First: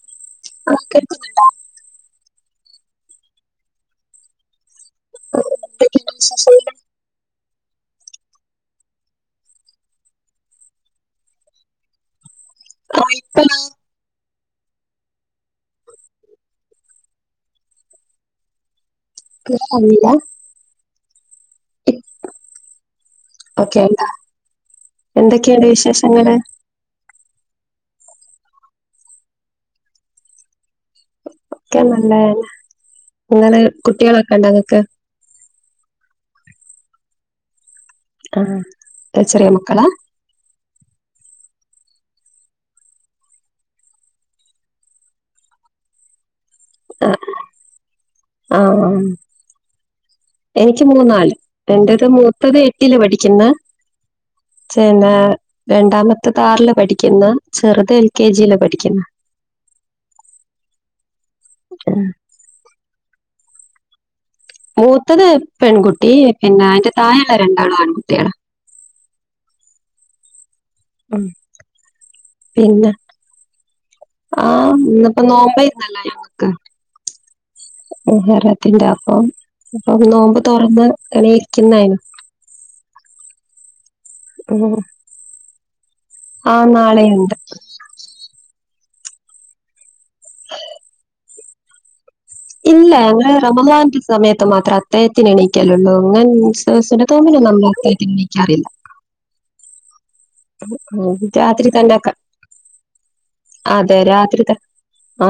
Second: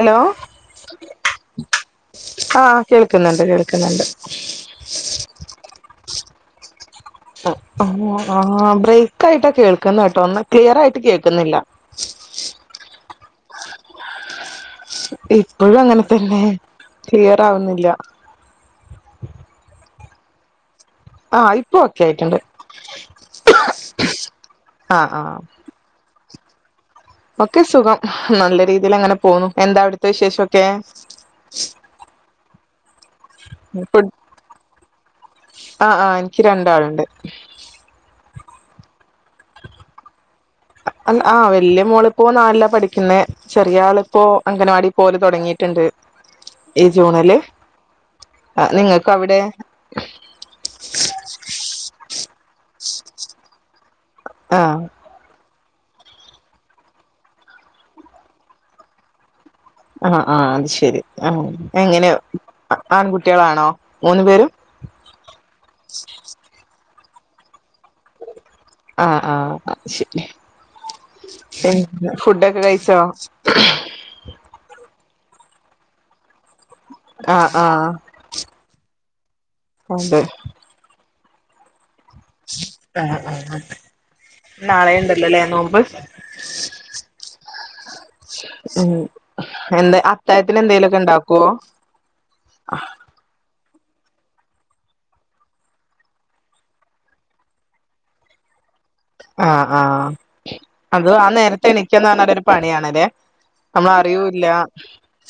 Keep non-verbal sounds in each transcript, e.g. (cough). Hello ആഹ് കേൾക്കുന്നുണ്ട് ആഹ് കേൾക്കുന്നുണ്ട് കേൾക്കുന്നുണ്ട് (inaudible) ആ ബ്രേക്ക് ആയിട്ടാ കേൾക്കുന്ന കേട്ടോ ഒന്നും ക്ലിയർ ആയിട്ട് കേൾക്കുന്നില്ല ആയിത്താ ഇപ്പോഴും അങ്ങനെ തന്നെ ക്ലിയർ ആവുന്നില്ല ക്ലിയർ ആവുന്നില്ലാ ആഹ് ഇപ്പ ഒക്കെ ആയിട്ടുണ്ട് ഓക്കെന്താ ആഹ് ആഹ് എന്തൊക്കെണ്ട് വിശേഷങ്ങള് ഒക്കെ സുഖം നല്ല രീതിൽ അങ്ങനെ പോന്നു എന്താ അവിടത്തെ വിശേഷം ഒക്കെ ഒക്കെ നല്ലതന്നെ ഇങ്ങനെ ഫുഡ് കുട്ടികളൊക്കെ ഇണ്ടോങ്ങക്ക് ക്ക് രണ്ടാള്ണ്ട് ആ ച്ചെറിയ മക്കളാ ആഹ് വല്യ മോളിപ്പോ നാലിലാ പഠിക്കുന്ന ചെറിയ ആളിപ്പോ അംഗൻവാടി പോല തുടങ്ങിയിട്ടുണ്ട് ഈ ആഹ് ജൂണില് ആഹ് നിങ്ങൾക്ക് അവിടെ എനിക്ക് മൂന്നാള് എന്റേത് മൂ മുത്തത് എട്ടില് പഠിക്കുന്ന ആഹ് ച്ചെ പിന്നെ രണ്ടാമത്തെത് ആറില് പഠിക്കുന്ന് ചെറുത് എൽ കെ ജി യില് പഠിക്കുന്ന് ആ ആ അത് ശെരി ആ എങ്ങനെയ ആൺകുട്ടികളാണോ മൂന്നു പേരും മൂത്തത് പെൺകുട്ടി പിന്നെ അയിന്റെ തായെള്ള രണ്ടാളും ആൺകുട്ടികള ആ ആ ശരി പിന്നെ ഫുഡൊക്കെ പിന്നെ കഴിച്ചോ നോമ്പായിരൊന്നല്ലോ ഞങ്ങക്ക് ആഹ് ആഹ് മുഹറത്തിന്റെ അപ്പം അപ്പൊ അതെ നോമ്പ് തുറന്ന് ഇങ്ങനെ ഇരിക്കുന്നായിന് ആഹ് ആഹ് ആഹ് നാളെ ഉണ്ടല്ലല്ലേ നോമ്പ് ആ നാളെയുണ്ട് ഉം എന്താ അത്തായത്തിന് എന്തെലുമൊക്കെ ഉണ്ടാക്കുവോ ഇല്ല ഞങ്ങള് റമളാൻ സമയത്ത് മാത്രം അദ്ദേഹത്തിന് എണീക്കലള്ളൂ അങ്ങൻ തോന്നിന നമ്മൾ അത്തിയത്തിന് എണീക്കാറില്ല ആഹ് ആഹ് അത് ഉം ആ നേരത്തെ രാത്രി എണീക്കാന്ന് ത്തണ്ടാക്ക പറഞ്ഞാല് ഒരു പണിയാണല്ലേ നമ്മള് അതെ രാത്രി അറിയൂല്ല ത ആ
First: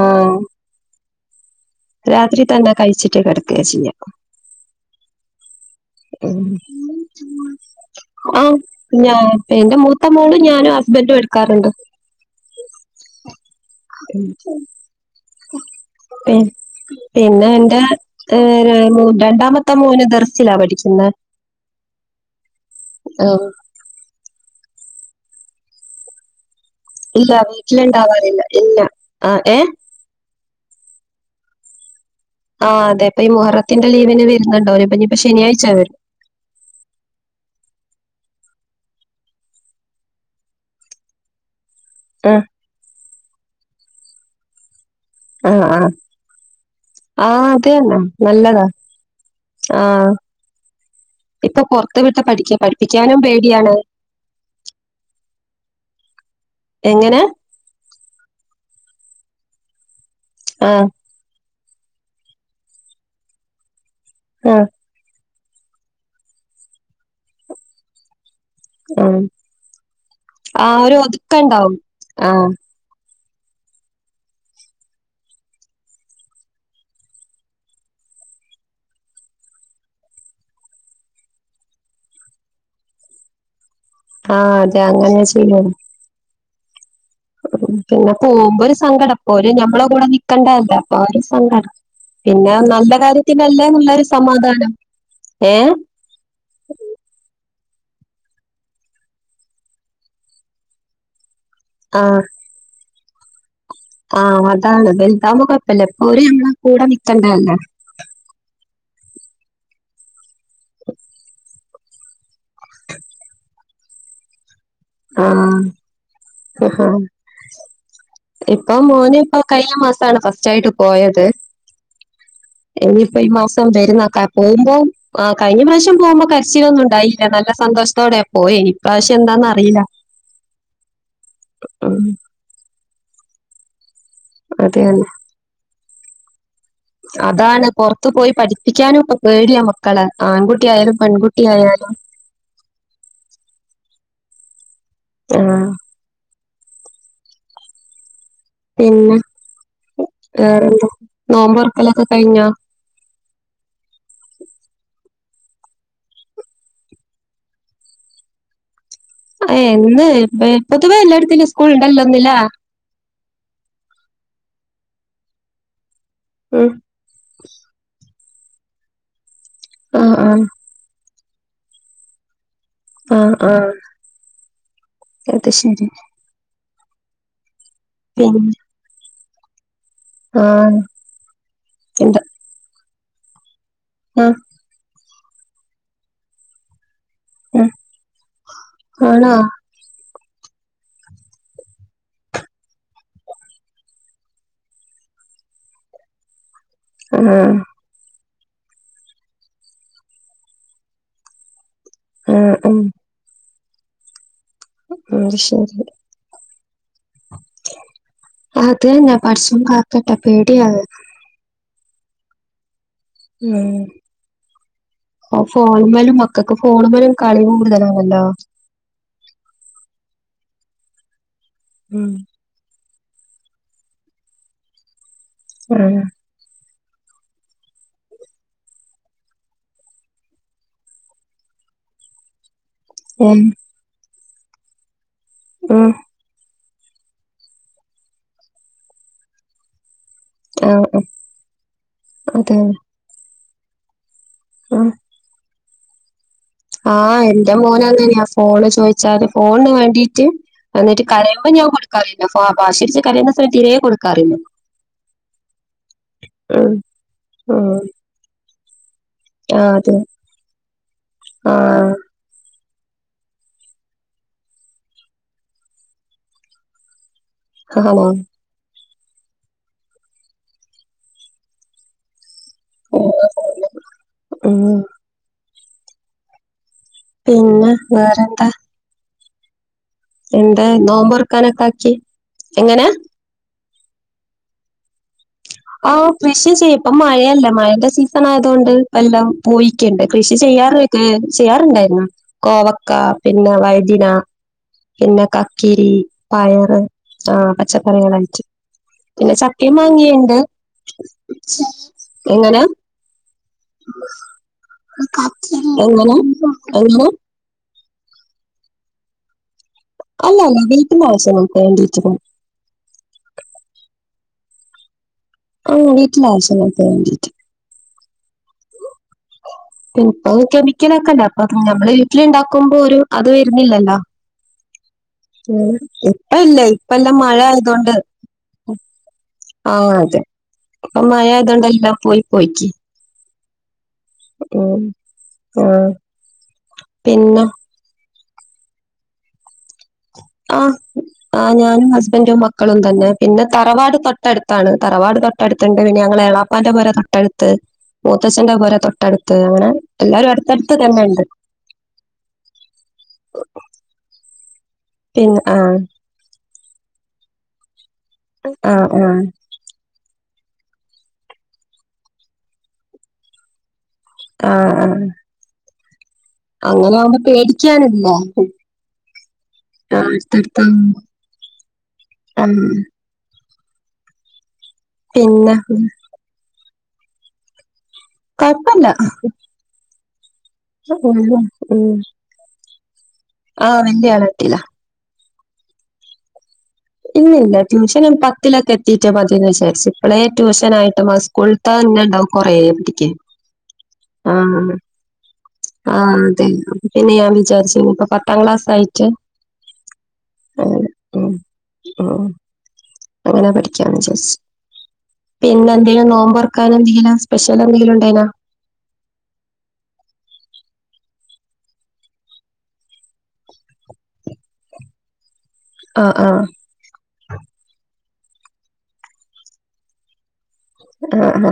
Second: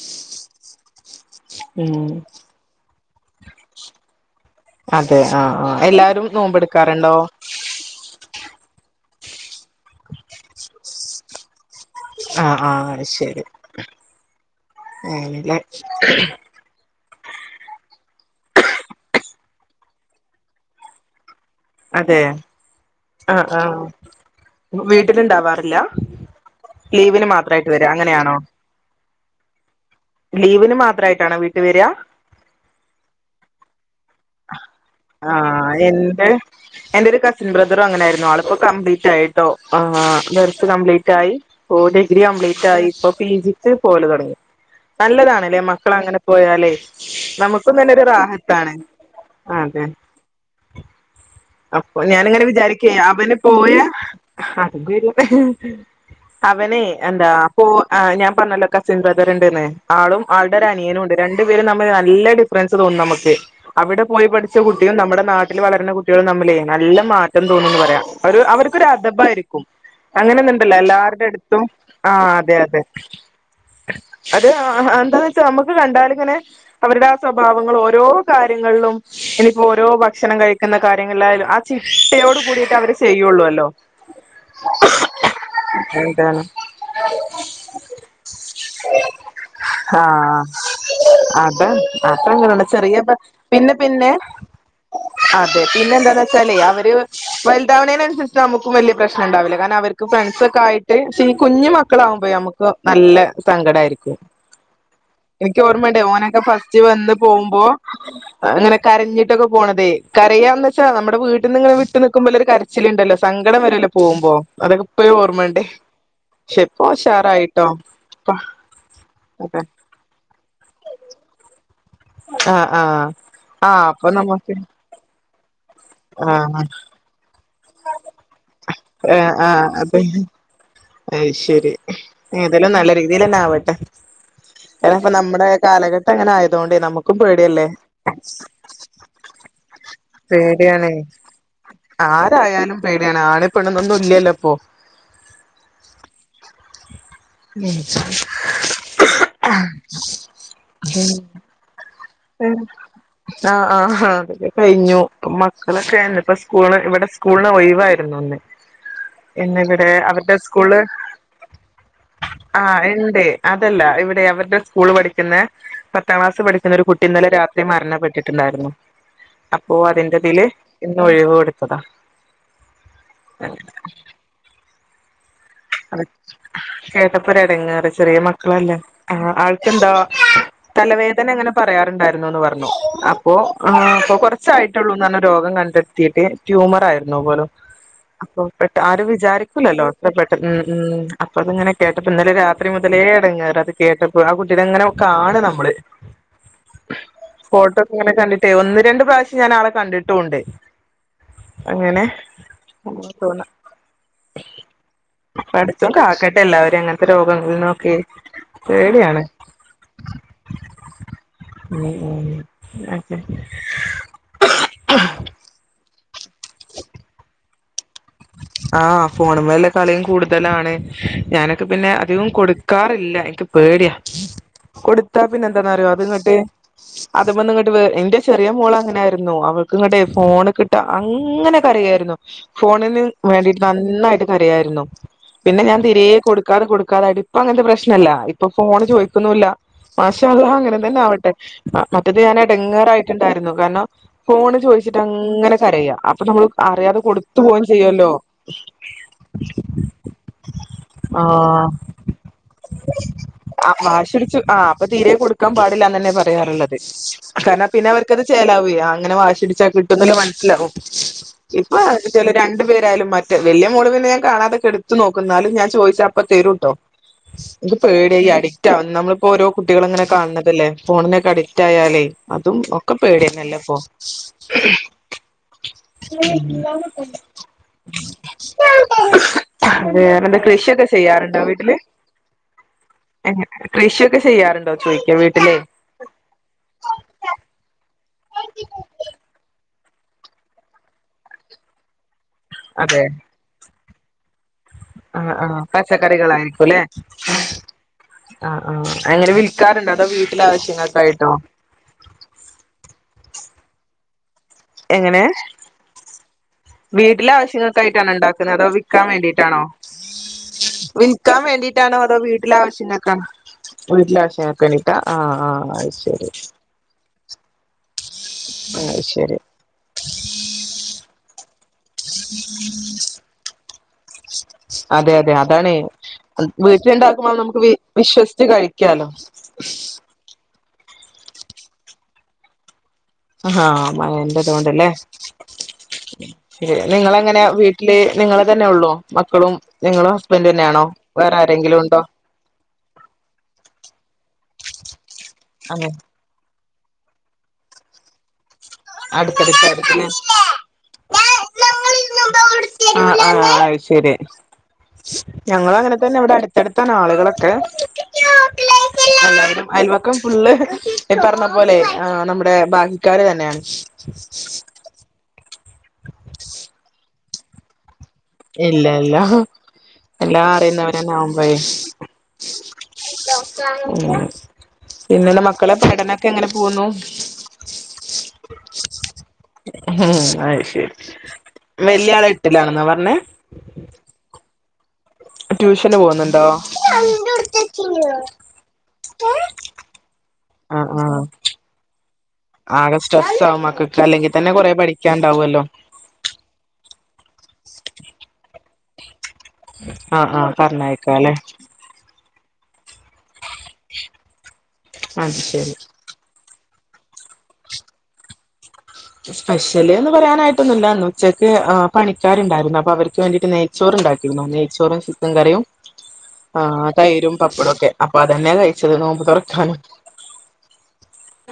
ഉം രാത്രിതന്ത കഴിച്ചിട്ട് കിടക്കുക ചെയ്യ അതെ ആഹ് ആഹ് എല്ലാരും നോമ്പെടുക്കാറുണ്ടോ ആം ഞാൻ എന്റെ മൂത്ത മോളും ഞാനും ഹസ്ബൻറും എടുക്കാറുണ്ട് ആ ആ ശരി ഉം. അങ്ങനല്ലേ പി- പിന്നെ എന്റെ ഏ രണ്ടാമത്തെ മോന് ദെർസിലാ പഠിക്കുന്നെ അതെ ആ ആ വീട്ടിലിണ്ടാവാറില്ല ഇല്ല വീട്ടിലുണ്ടാവാറില്ല ഇല്ല ആ ഏ ലീവിന് മാത്രയിട്ടാണോ വീട്ടു വര ആഹ് അതെപ്പ ഈ മുഹറത്തിന് ആ വരും. എന്റെ എന്റെ ഒരു കസിൻ ബ്രദറും അങ്ങനൊയിരുന്നു കംപ്ലീറ്റ് ആയിട്ടോ ആ ദർസ് കംപ്ലീറ്റ് ആയി ഡിഗ്രി ആഹ്. കംപ്ലീറ്റ് ആയി ഇപ്പൊ പി ജി അതെ പോല തുടങ്ങി നല്ലതാണല്ലേ ആഹ് ആഹ്. മക്കള അങ്ങനെ പോയാലേ അത് നമുക്കും തന്നെ ഒരു നല്ലതാ. റാഹത്താണ് അതെ ആ ഇപ്പൊ പുറത്ത് അപ്പൊ വിട്ട് ഞാാനിങ്ങനെ പഠിക്ക വിചാരിക്ക പഠിപ്പിക്കാനും അവനെ പേടിയാണ്. പോയ അ അവനെ എങ്ങനെ? എന്താ അപ്പോ ഞാൻ പറഞ്ഞല്ലോ കസിൻ ബ്രദർണ്ട്ന്നേ ആളും ആൾടെ ഒരു ആഹ് അനിയനും ഉണ്ട് രണ്ടു പേരും തമ്മിൽ നല്ല ഡിഫറൻസ് തോന്നും നമുക്ക് അവിടെ പോയി പഠിച്ച ആഹ് കുട്ടികളും നമ്മുടെ നാട്ടിൽ വളരുന്ന കുട്ടികളും തമ്മില് നല്ല മാറ്റം തോന്നുന്നുന്ന് പറയ ഒരു അവർക്കൊരു ഒരു ആഹ്. അഥബായിരിക്കും അങ്ങനെയൊന്ന ആ ഇണ്ടല്ലോ ഒരു എല്ലാരുടെ അടുത്തും ഒതുക്കണ്ടാവും. ആ ആഹ്. അതെ അതെ അത് അ എന്താന്ന് വെച്ചാ നമ്മുക്ക് കണ്ടാലി ങ്ങനെ അവരുടെ സ്വഭാവങ്ങൾ ഓരോ കാര്യങ്ങളിലും ഇനിയിപ്പോ ഓരോ ഭക്ഷണം കഴിക്കുന്ന കാര്യങ്ങളായാലും ആ ചിട്ടയോട് കൂടിയിട്ട് അവര് ചെയ്യുള്ളൂല്ലോ ആഹ അതെ അങ്ങനെ ചെയ്യ എന്താണ് (inaudible) പിന്നെ പോകുമ്പോ ഒരു സങ്കടം ഓര് ഞമ്മള കൂടെ ആഹ് നിക്കണ്ടല്ലേ ആ ഒരു അതാ സങ്കടം പിന്നെ ആ അതങ്ങനെയാണ് നല്ല ചെറിയ കാര്യത്തില്ലേ പിന്നെ നല്ലരു പിന്നെ സമാധാനം അതെ ഏഹ്? പിന്നെ എന്താന്ന വെച്ചാലേ അവര് ഇതാവ്ണേന് അന്സര്ച്ച്ട്ടാ അമ്മക്കും വല്ല്യാ പ്രശ്നണ്ടാവില്ല കാരണം അവര്ക്കും ഫ്രണ്ട്സൊക്കായിട്ട് ടീ കുഞ്ഞ് ആഹ്. മക്കളാവുമ്പയെ അമ്മക്ക് നല്ലെ സങ്കടായിരിക്കും. ആഹ് അതാണ്. വലുതാവുമ്പോ ഇന്ക്ക് കുഴപ്പല്ല. ഓർമ്മണ്ട് ഇപ്പൊ ഓര് ഓനൊക്കെ ഞമ്മളെ ഫസ്റ്റ് കൂടെ വന്ന് നിക്കണ്ടതല്ല. പോവുമ്പോ അങ്ങനെ കരഞ്ഞിട്ടൊക്കെ പോണതേ കറയാന്ന് വെച്ചാ നമ്മ വീട്ട നിന്ന് ഇങ്ങെ വി് നിൽക്കുമ്പോ കരച്ചില്ണ്ടല്ലോ സങ്കടം വരൊല്ലോ പോവുമ്പോ അതൊക്ക ഇപ്പയും ഓർമ്മണ്ട് ആഹ് പക്ഷെപ്പോഷാറായിട്ടോ ഇപ്പൊ മോന ഇപ്പോൊ കഴിഞ്ഞ മാസാണ് ഫസ്റ്റ് ആയിട്ട് പോയത് ആ ആ ഇനിയിപ്പോ ഈ മാസം ആ വരുന്ന അപ്പൊ നമുക്ക് പോകുമ്പോ ആ കഴിഞ്ഞ പ്രാവശ്യം പോകുമ്പോ ആ കരച്ചില് ഒന്നും ഉണ്ടായി ല്ല നല്ല സന്തോഷത്തോടെയാ പോയി ഇ പ്രാവശ്യം എന്താന്ന അറിയില്ല അ ഉം ശരിതെല്ലാം നല്ല രീ ഇലന്നെ ആവട്ടെ അതെ കപ്പ നമ്മുടെ കാലഘട്ടം അങ്ങനെ ആയതോൊണ്ട് അതാണ് പൊറത്ത് പോയി പഠിപ്പിക്കാനും ഇപ്പ പേടിയാ മക്കളെ പേടിയാണ് ആൺകുട്ടിയായാലും പെൺകുട്ടിയായാ ആരായാലും പേടിയാണ് ആണ പെണ്ണന്ന ഒന്നും ഇല്ലല്ലോ ഇപ്പൊ ആഹ മ പിന്നെ ഏ നോമ്പർക്കലൊക്കെ കഴിഞ്ഞ ആഹ് ആ അതൊക്കെ കഴിഞ്ഞു മക്കളൊക്കെ ആരുന്നു ഇപ്പ സ്കൂൾ ഇവിടെ സ്കൂളിന് ഒയവായിരുന്നു ല് ഇന്ന് ഇവിടെ അവര്ടെ സ്കൂള് പൊതുവേ എല്ലായിടത്തിലും സ്കൂൾ ഉണ്ടല്ലോ ഇന്നില്ലേ ആഹ് ഇണ്ട് അതല്ലാ ഇവിടെ അവര് ടെ സ്കൂൾ പഠിക്ക്ന്നേ പത്താ ക്ലാസ് ഉം പഠിക്ക്ന്ന ഒരു കുട്ടി ഇന്നലെ രാത്രി മരണപ്പെട്ടിട്ട്ണ്ടാര്ന്നു അപ്പോ ആഹ് അതിന്റെതിൽ ആഹ് ഇന്ന് ഒഴിവ് കൊടുത്തതാ ആഹ് ആഹ് അത് ശരി ച കേട്ടപ്പുര അടങ്ങാറ് ചെറിയ പിന്നെ മക്കളല്ലേ എന്താ ആഹ് തലവേദന എങ്ങനെ എന്താ പറയാറുണ്ടായിരുന്നുന്ന് പറഞ്ഞു അപ്പോൊ ആ അപ്പൊ ആഹ് കൊറച്ചായിട്ടുള്ളൂ രോഗം കണ്ടെത്തിയിട്ട് ട്യൂമർ ആയിരുന്നു ഉം (unintelligible) അപ്പൊ പെട്ട ആരും ആണോ വിചാരിക്ക്ല്ലല്ലോ ഇത്ര പെ ട്ട് ഉം ഉം അപ്പ അത്ങ്ങനെ കേട്ടപ്പൊ ഇന്നലെ രാത്രി മുതലേ എടങ്ങേറാ അത് കേട്ടപ്പൊ ആഹ് കുട്ടീടെങ്ങനെ കാ ആ നമ്മള് (inaudible) ആഹ് ഫോട്ടോക്ക ഇങ്ങനെ കണ്ടിട്ടേ ഒന്ന് രണ്ട് പ്രാവശ്യം ഞാൻ ആളെ കണ്ടിട്ടുംണ്ട് അങ്ങനെ ആഹ് ഉം തോന്ന അത് ശരി പഠത്തും കാക്കട്ടെ എല്ലാവരും അങ്ങനെ രോഗങ്ങളിനൊക്കെ അത് തന്നെ പേടിയാണ് പടച്ചോൻ കാക്കട്ടെ പേടിയാണ് ഉം ഉം ങേ ഉ ഫോണ്ട്പോലും മക്കൾക്ക് ഫോണ പോലും കളി കൂടുതല അലോ ഫോണമലെ കളിയും കൂടുതലാണ് ഞാനൊക്കെ പിന്നെ ഉം അധികം കൊടുക്കാറ ഇല്ല ഇന്ക്ക് പേടിയാ കൊടുത്താ പിന്നെ എന്താന്നറിയോ ആഹ് അത്ങ്ങട്ട് അത മ ഇങ്ങോട്ട് വ എന്റെ ചെറിയ മോള അങ്ങനൊയിരുന്നു അവൾക്ക് ഇങ്ങട്ടെ ഫോൺ കിട്ടാ അങ്ങനെ ട്ടെയ്യാരുന്നു ഫോണ്ന് ഉം വാണ്ടീട്ട് നന്നായിട്ട് കരയാരുന്നു പിന്നെ ഞാൻ ഉം തീരെ കൊട് ക്കാതെ കൊട്ക്കാതായിട്ട് ഇപ്പ അങ്ങത്തെ പ്രശ്നല്ല. ഇപ്പ ഫോണ് ചോയിക്കുന്നൂല്ലാ മാഷാ അല്ലാഹ് അങ്ങനെ തന്നെ ആഹ് ആവട്ടെ മ മറ്റത് ഞാന് അതന്നെ എടങ്ങേറായിട്ട്ണ്ടാരുന്നു കാരണം ഫോണ് ഉം ചോദിച്ചിട്ട് അങ്ങനെ കരയുക അപ്പൊ നമ്മള് അറിയാതെ ആഹ് കൊടുത്തു പോ (unintelligible) ഫോണ് ചോയിച്ചാല് ഫോണ്ന് വാണ്ടീട്ട് എന്നിറ്റ് കരയുമ്പം ആഹ് ഞാൻ കൊടുക്കാറില്ല ഫാ വാശിട്ച്ച് കരയുന്ന സമയത്ത് തിരെ കൊടുക്കാറില്ല പാടില്ലാന്നന്നെ ഉം പറയാറ്ള്ളത് കാരണം ഉം പിന്നെ അവർക്കത് ചേ ാവ അങ്ങനെ വാശിടിച്ചാ ആഹ് കിട്ട അതെ മനസിലാവും ഇപ്പ ആഹ് രണ്ടു പേരാലും മറ്റ വലിയ മോള് പിന്നെ ഞാൻ കാണതൊക്കെ എടുത്ത് നോക്കുന്നാലും ഞാൻ ചോദിച്ച അപ്പം തരും ട്ടോ എനിക്ക് ആണോ പേടിയ അഡിക്റ്റ് ആവ നമ്മളിപ്പോ ഓരോ കുട്ടികൾ അങ്ങനെ കാണതല്ലേ ഫോണിനൊക്കെ അഡിക്റ്റ് ആയാലേ അതും ഒക്കെ പേടിന്നലെപ്പോ ഉം പിന്നെ വേറെന്താ അതെ എന്ത ഉണ്ട് കൃഷിയൊക്കെ ചെയ്യാറുണ്ടോ നോമ്പൊറക്കാനൊക്കെ വീട്ടില് ആക്കി എങ്ങനെ കൃഷിയൊക്കെ ചെയ്യാറുണ്ടോ ചോദിക്ക വീട്ടിൽ ആ് കൃഷി ചെയ്യും ഇപ്പ മഴയെല്ലെ മഴയുടെ സീസൺ ആയതുകൊണ്ട് എല്ലാം പോയി ഒക്കെയണ്ട് കൃഷി ചെയ്യാറൊക്കെ ചെയ്യാറുണ്ടായിരുന്നു കോവക്ക അതെ പിന്നെ വൈദിന പിന്നെ ആഹ് ആഹ് കക്കിരി പയറ് പച്ചക്കറികളായിരിക്കുംല്ലേ ആ പച്ചക്കറികളായിട്ട് ആഹ് ആഹ് അങ്ങനെ പിന്നെ ച ചക്ക വിൽക്കാറുണ്ടോ അതോ മാങ്ങിയുണ്ട് വീട്ടിലെ ആവശ്യങ്ങൾക്കായിട്ടോ എങ്ങനാ എങ്ങനെ എങ്ങിനെ എങ്ങിനെ കഴിക്കാനുണ്ടാകുന്ന അതോ വിൽക്കാൻവേണ്ടിയിട്ടാണോ അല്ല അല്ല വീട്ടിലെ വിൽക്കാൻ ആവശ്യങ്ങൾക്ക് വേണ്ടിട്ടാണോ വേണ്ടിയിട്ട് അതോ വീട്ടിലാവശ്യങ്ങൾക്കണോന്നോ വീട്ടില ആാവശ്യം ചക്കണിട്ട (unintelligible) അ വീട്ടിലാവശ്യങ്ങൾക്ക് വേണ്ടീട്ട് അ ശരി പിന്ന ഇപ്പൊ കെമിക്കലൊക്കെ െല്ല അപ്പൊ നമ്മെ വീട്ടില ഉണ്ടാക്കുമ്പോ ഒരു അത് വരുന്നില്ലല്ലോ അതെ അതെ അതാണ്േ ഉം ഇപ്പ ഇല്ല ഇപ്പെല്ലാം വീട്ടിലുണ്ടാക്കുമ്പോൾ മഴ നമുക്ക് ആയതോണ്ട് വിശ്വസിിച്ച് കഴിക്കാലോ ആ അതെ അപ്പൊ മഴയത്തുകൊണ്ട് എല്ലാം പോയി പോയിക്ക് ആഹാ മഴൻ്റെ തോണ്ട് ഉം ലെ ആഹ് നിങ്ങളങ്ങനെ പിന്നെ വീട്ടില് നിങ്ങളെ തന്നഒള്ളോമക്കളും ആ ആ ഞാനും ഉണ്ടോ ഹസ്ബൻറും മക്കളും തന്നെ പിന്നെ തറവാട് തൊട്ട തൊട്ട്ടുത്താണ് തറവാട് തൊട്ട്ടുത്ത്ുണ്ട് പിന്നെ അങ്ങനെ ഞങ്ങളെ ഏളാപ്പാന്റെ പോരെ തൊട്ട്ടുത്ത് മൂത്തച്ഛ്ന്റെ പോര തൊട്ടടുത്ത് അങ്ങനെ അടുത്തടുത്തായിരിക്കുംല്ലേ എല്ലാരും അടുത്തടുത്ത് തന്നെുണ്ട് ആ ആ ശരി പിന്നെ ആഹ് ഞങ്ങള് അങ്ങനെ തന്നെ ഇവിടെ തൊട്ടടുത്ത്ണ് ആളുകളൊക്കെ ആഹ് ആഹ് എല്ലാവരും അയൽവക്കും ഫുള്ള് പറഞ്ഞ പോലെ നമ്മുടെ ബാക്കിക്കാാര് തന്നെയാണ് ആ ആ പേടിക്കാനില്ല ഇല്ല ഇല്ല ആഹ് എല്ലാം അടുത്തടുത്താവുമ്പോ അറിയുന്നവരന്നെ ആവു മ്പഴെ ആഹ് ഉ പിന്നലെ പിന്നെ മക്കളെ പടനൊക്കെ എങ്ങനെ പോകുന്നു കോഴപ്പല്ല ഉം അ ശരി വലിയയാള് എട്ടിലാണെന്നാ പറഞ്ഞേ ആ വലിയാള് എട്ടിലാ ട്യൂഷന് പോകുന്നുണ്ടോ ഇല്ലല്ല ട്യൂഷനും പത്തിലൊക്കെ എത്തിട്ട് മതിന്ന് വിചാരിച്ചു ഇപ്പോളെ ട്യൂഷന ആഹ് ആായിട്ട് ആ ആഹ് സ്കൂൾ ആ തന്നെ ഉണ്ടാവും ആകെ കൊറതെക്ക് സ്ട്രെസ്സ് ആവും മക്കൾക്ക് അല്ലെങ്കിൽ ആ തന്നെ കൊറെ പഠിക്കാണ്ടാവുമല്ലോ ആ അതെ അപ്പ പിന്നെ ഞാൻ വിചാരിച്ച ഇപ്പ പത്താം ക്ലാസയിട്ട് ആ ആ പറഞ്ഞയക്കാ ല്ലെ ഉം അങ്ങനെ പഠിക്കയാണ് വിചാരിച്ച് അത് പിന്നെ ശരി എന്തെിലും നോമ്പർ ആക്കാൻ എന്തെങ്കിലാ സ്പെഷ്യൽ എന്തെങ്കിലും ഉണ്ടനാ സ്പെഷ്യല് എന്ന് പറയാനായിട്ടൊന്നുമില്ല ഉച്ചക്ക് പണിക്കാരുണ്ടായിരുന്നു അപ്പൊ അവർക്ക് വേണ്ടിട്ട് നെയ്ച്ചോറ് ഉണ്ടാക്കരുന്നു നെയ്ച്ചോറും ചിക്കൻ കറിയും് ആഹ് ആഹ് തൈരും പപ്പടൊക്കെ അപ്പൊ അതന്നെയ കഴിച്ചത് നോമ്പ് തുറക്കാണ് ആ ആ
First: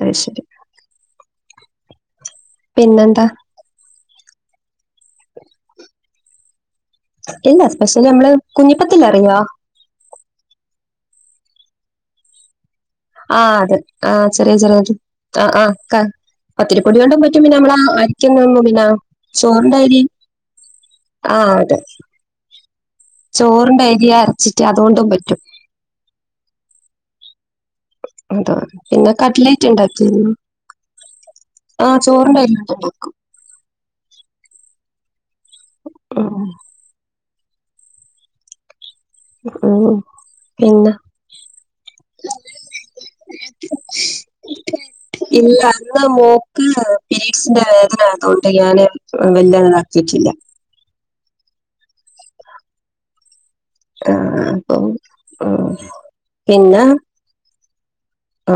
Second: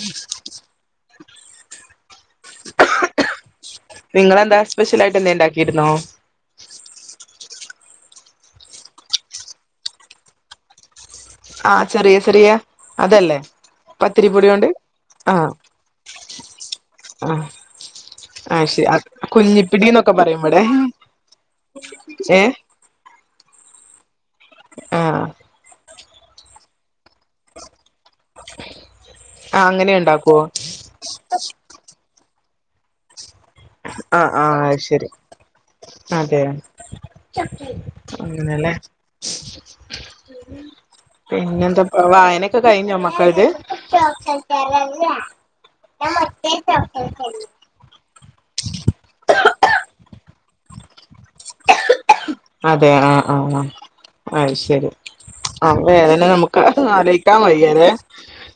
അത് ശരി പിന്നെന്താ നിങ്ങളെന്താ സ്പെഷ്യൽ ആയിട്ട് എന്ത ഉണ്ടാക്കിയിരുന്നോ ഇല്ല സ്പെഷ്യലി നമ്മള് കുഞ്ഞിപ്പത്തിൽ അറിയാ ആഹ ചെറിയ ചെറിയ അതല്ലേ ആഹ് അതെ ആഹ് പത്തിരിപ്പൊടി ചെറിയ കൊണ്ട് ചെറിയ ആഹ ആഹ് ആഹ് ക പത്തിരിപ്പൊടി കൊണ്ടും ആ പറ്റും പിന്നെ നമ്മള് ആ അരിക്കൊന്നും പിന്നെ ശരി ചോറിന്റെ അരി കുഞ്ഞിപ്പിടിന്നൊക്കെ പറയുമ്പടെ ആഹ് അതെ ഏ ചോറിന്റെ അരിയ അരച്ചിട്ട് അതുകൊണ്ടും ആഹ് പറ്റും അതോ പിന്നെ ആഹ് കട്ലേറ്റ് അങ്ങനെ ഉണ്ടാക്കി ഉണ്ടാക്കുവോ ആ ചോറണ്ട വരുന്നുും (unintelligible) ആഹ് ആഹ് അത് ശരി അതെ ഉം അങ്ങനെയല്ലേ ആഹ പിന്നെന്താ വായനൊക്കെ കഴിഞ്ഞോമ്മക്കള ഇത് ഇല്ല അന്ന് മോക്ക് പീരീഡ്സിന്റെ വേദനായതോണ്ട് ഞാന് വല്ലാതതാക്കിട്ടില്ല അതെ ആഹ ആഹ ആ ആ് അ അപ്പം ശരി ആ അതെതന്നെ നമുക്ക് ആലോചിക്കാൻ വയ്യ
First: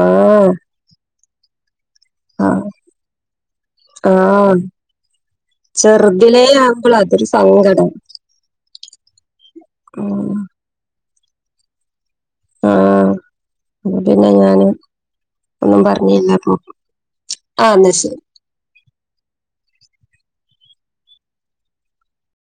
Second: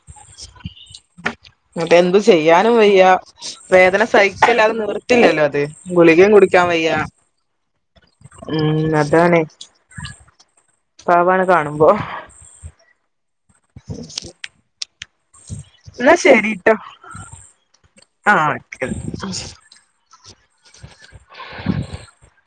ആഹ എന്നട്ട എന്തു ചെയ്യാനും വയ്യാ വേദന ആ സഹിക്കല്ലാതെ നിർത്തില്ലല്ലോ അത് ഗുളികയും കുടിക്കാൻ വയ്യ സങ്കട ഉം അതാണ് ഉം പാവാണ് കാണുമ്പോ ആഹ പിന്നെ ഞാന് ഒന്നും പറഞ്ഞില്ല ആ എന്നാ ശരി ആഹക്ക (inaudible)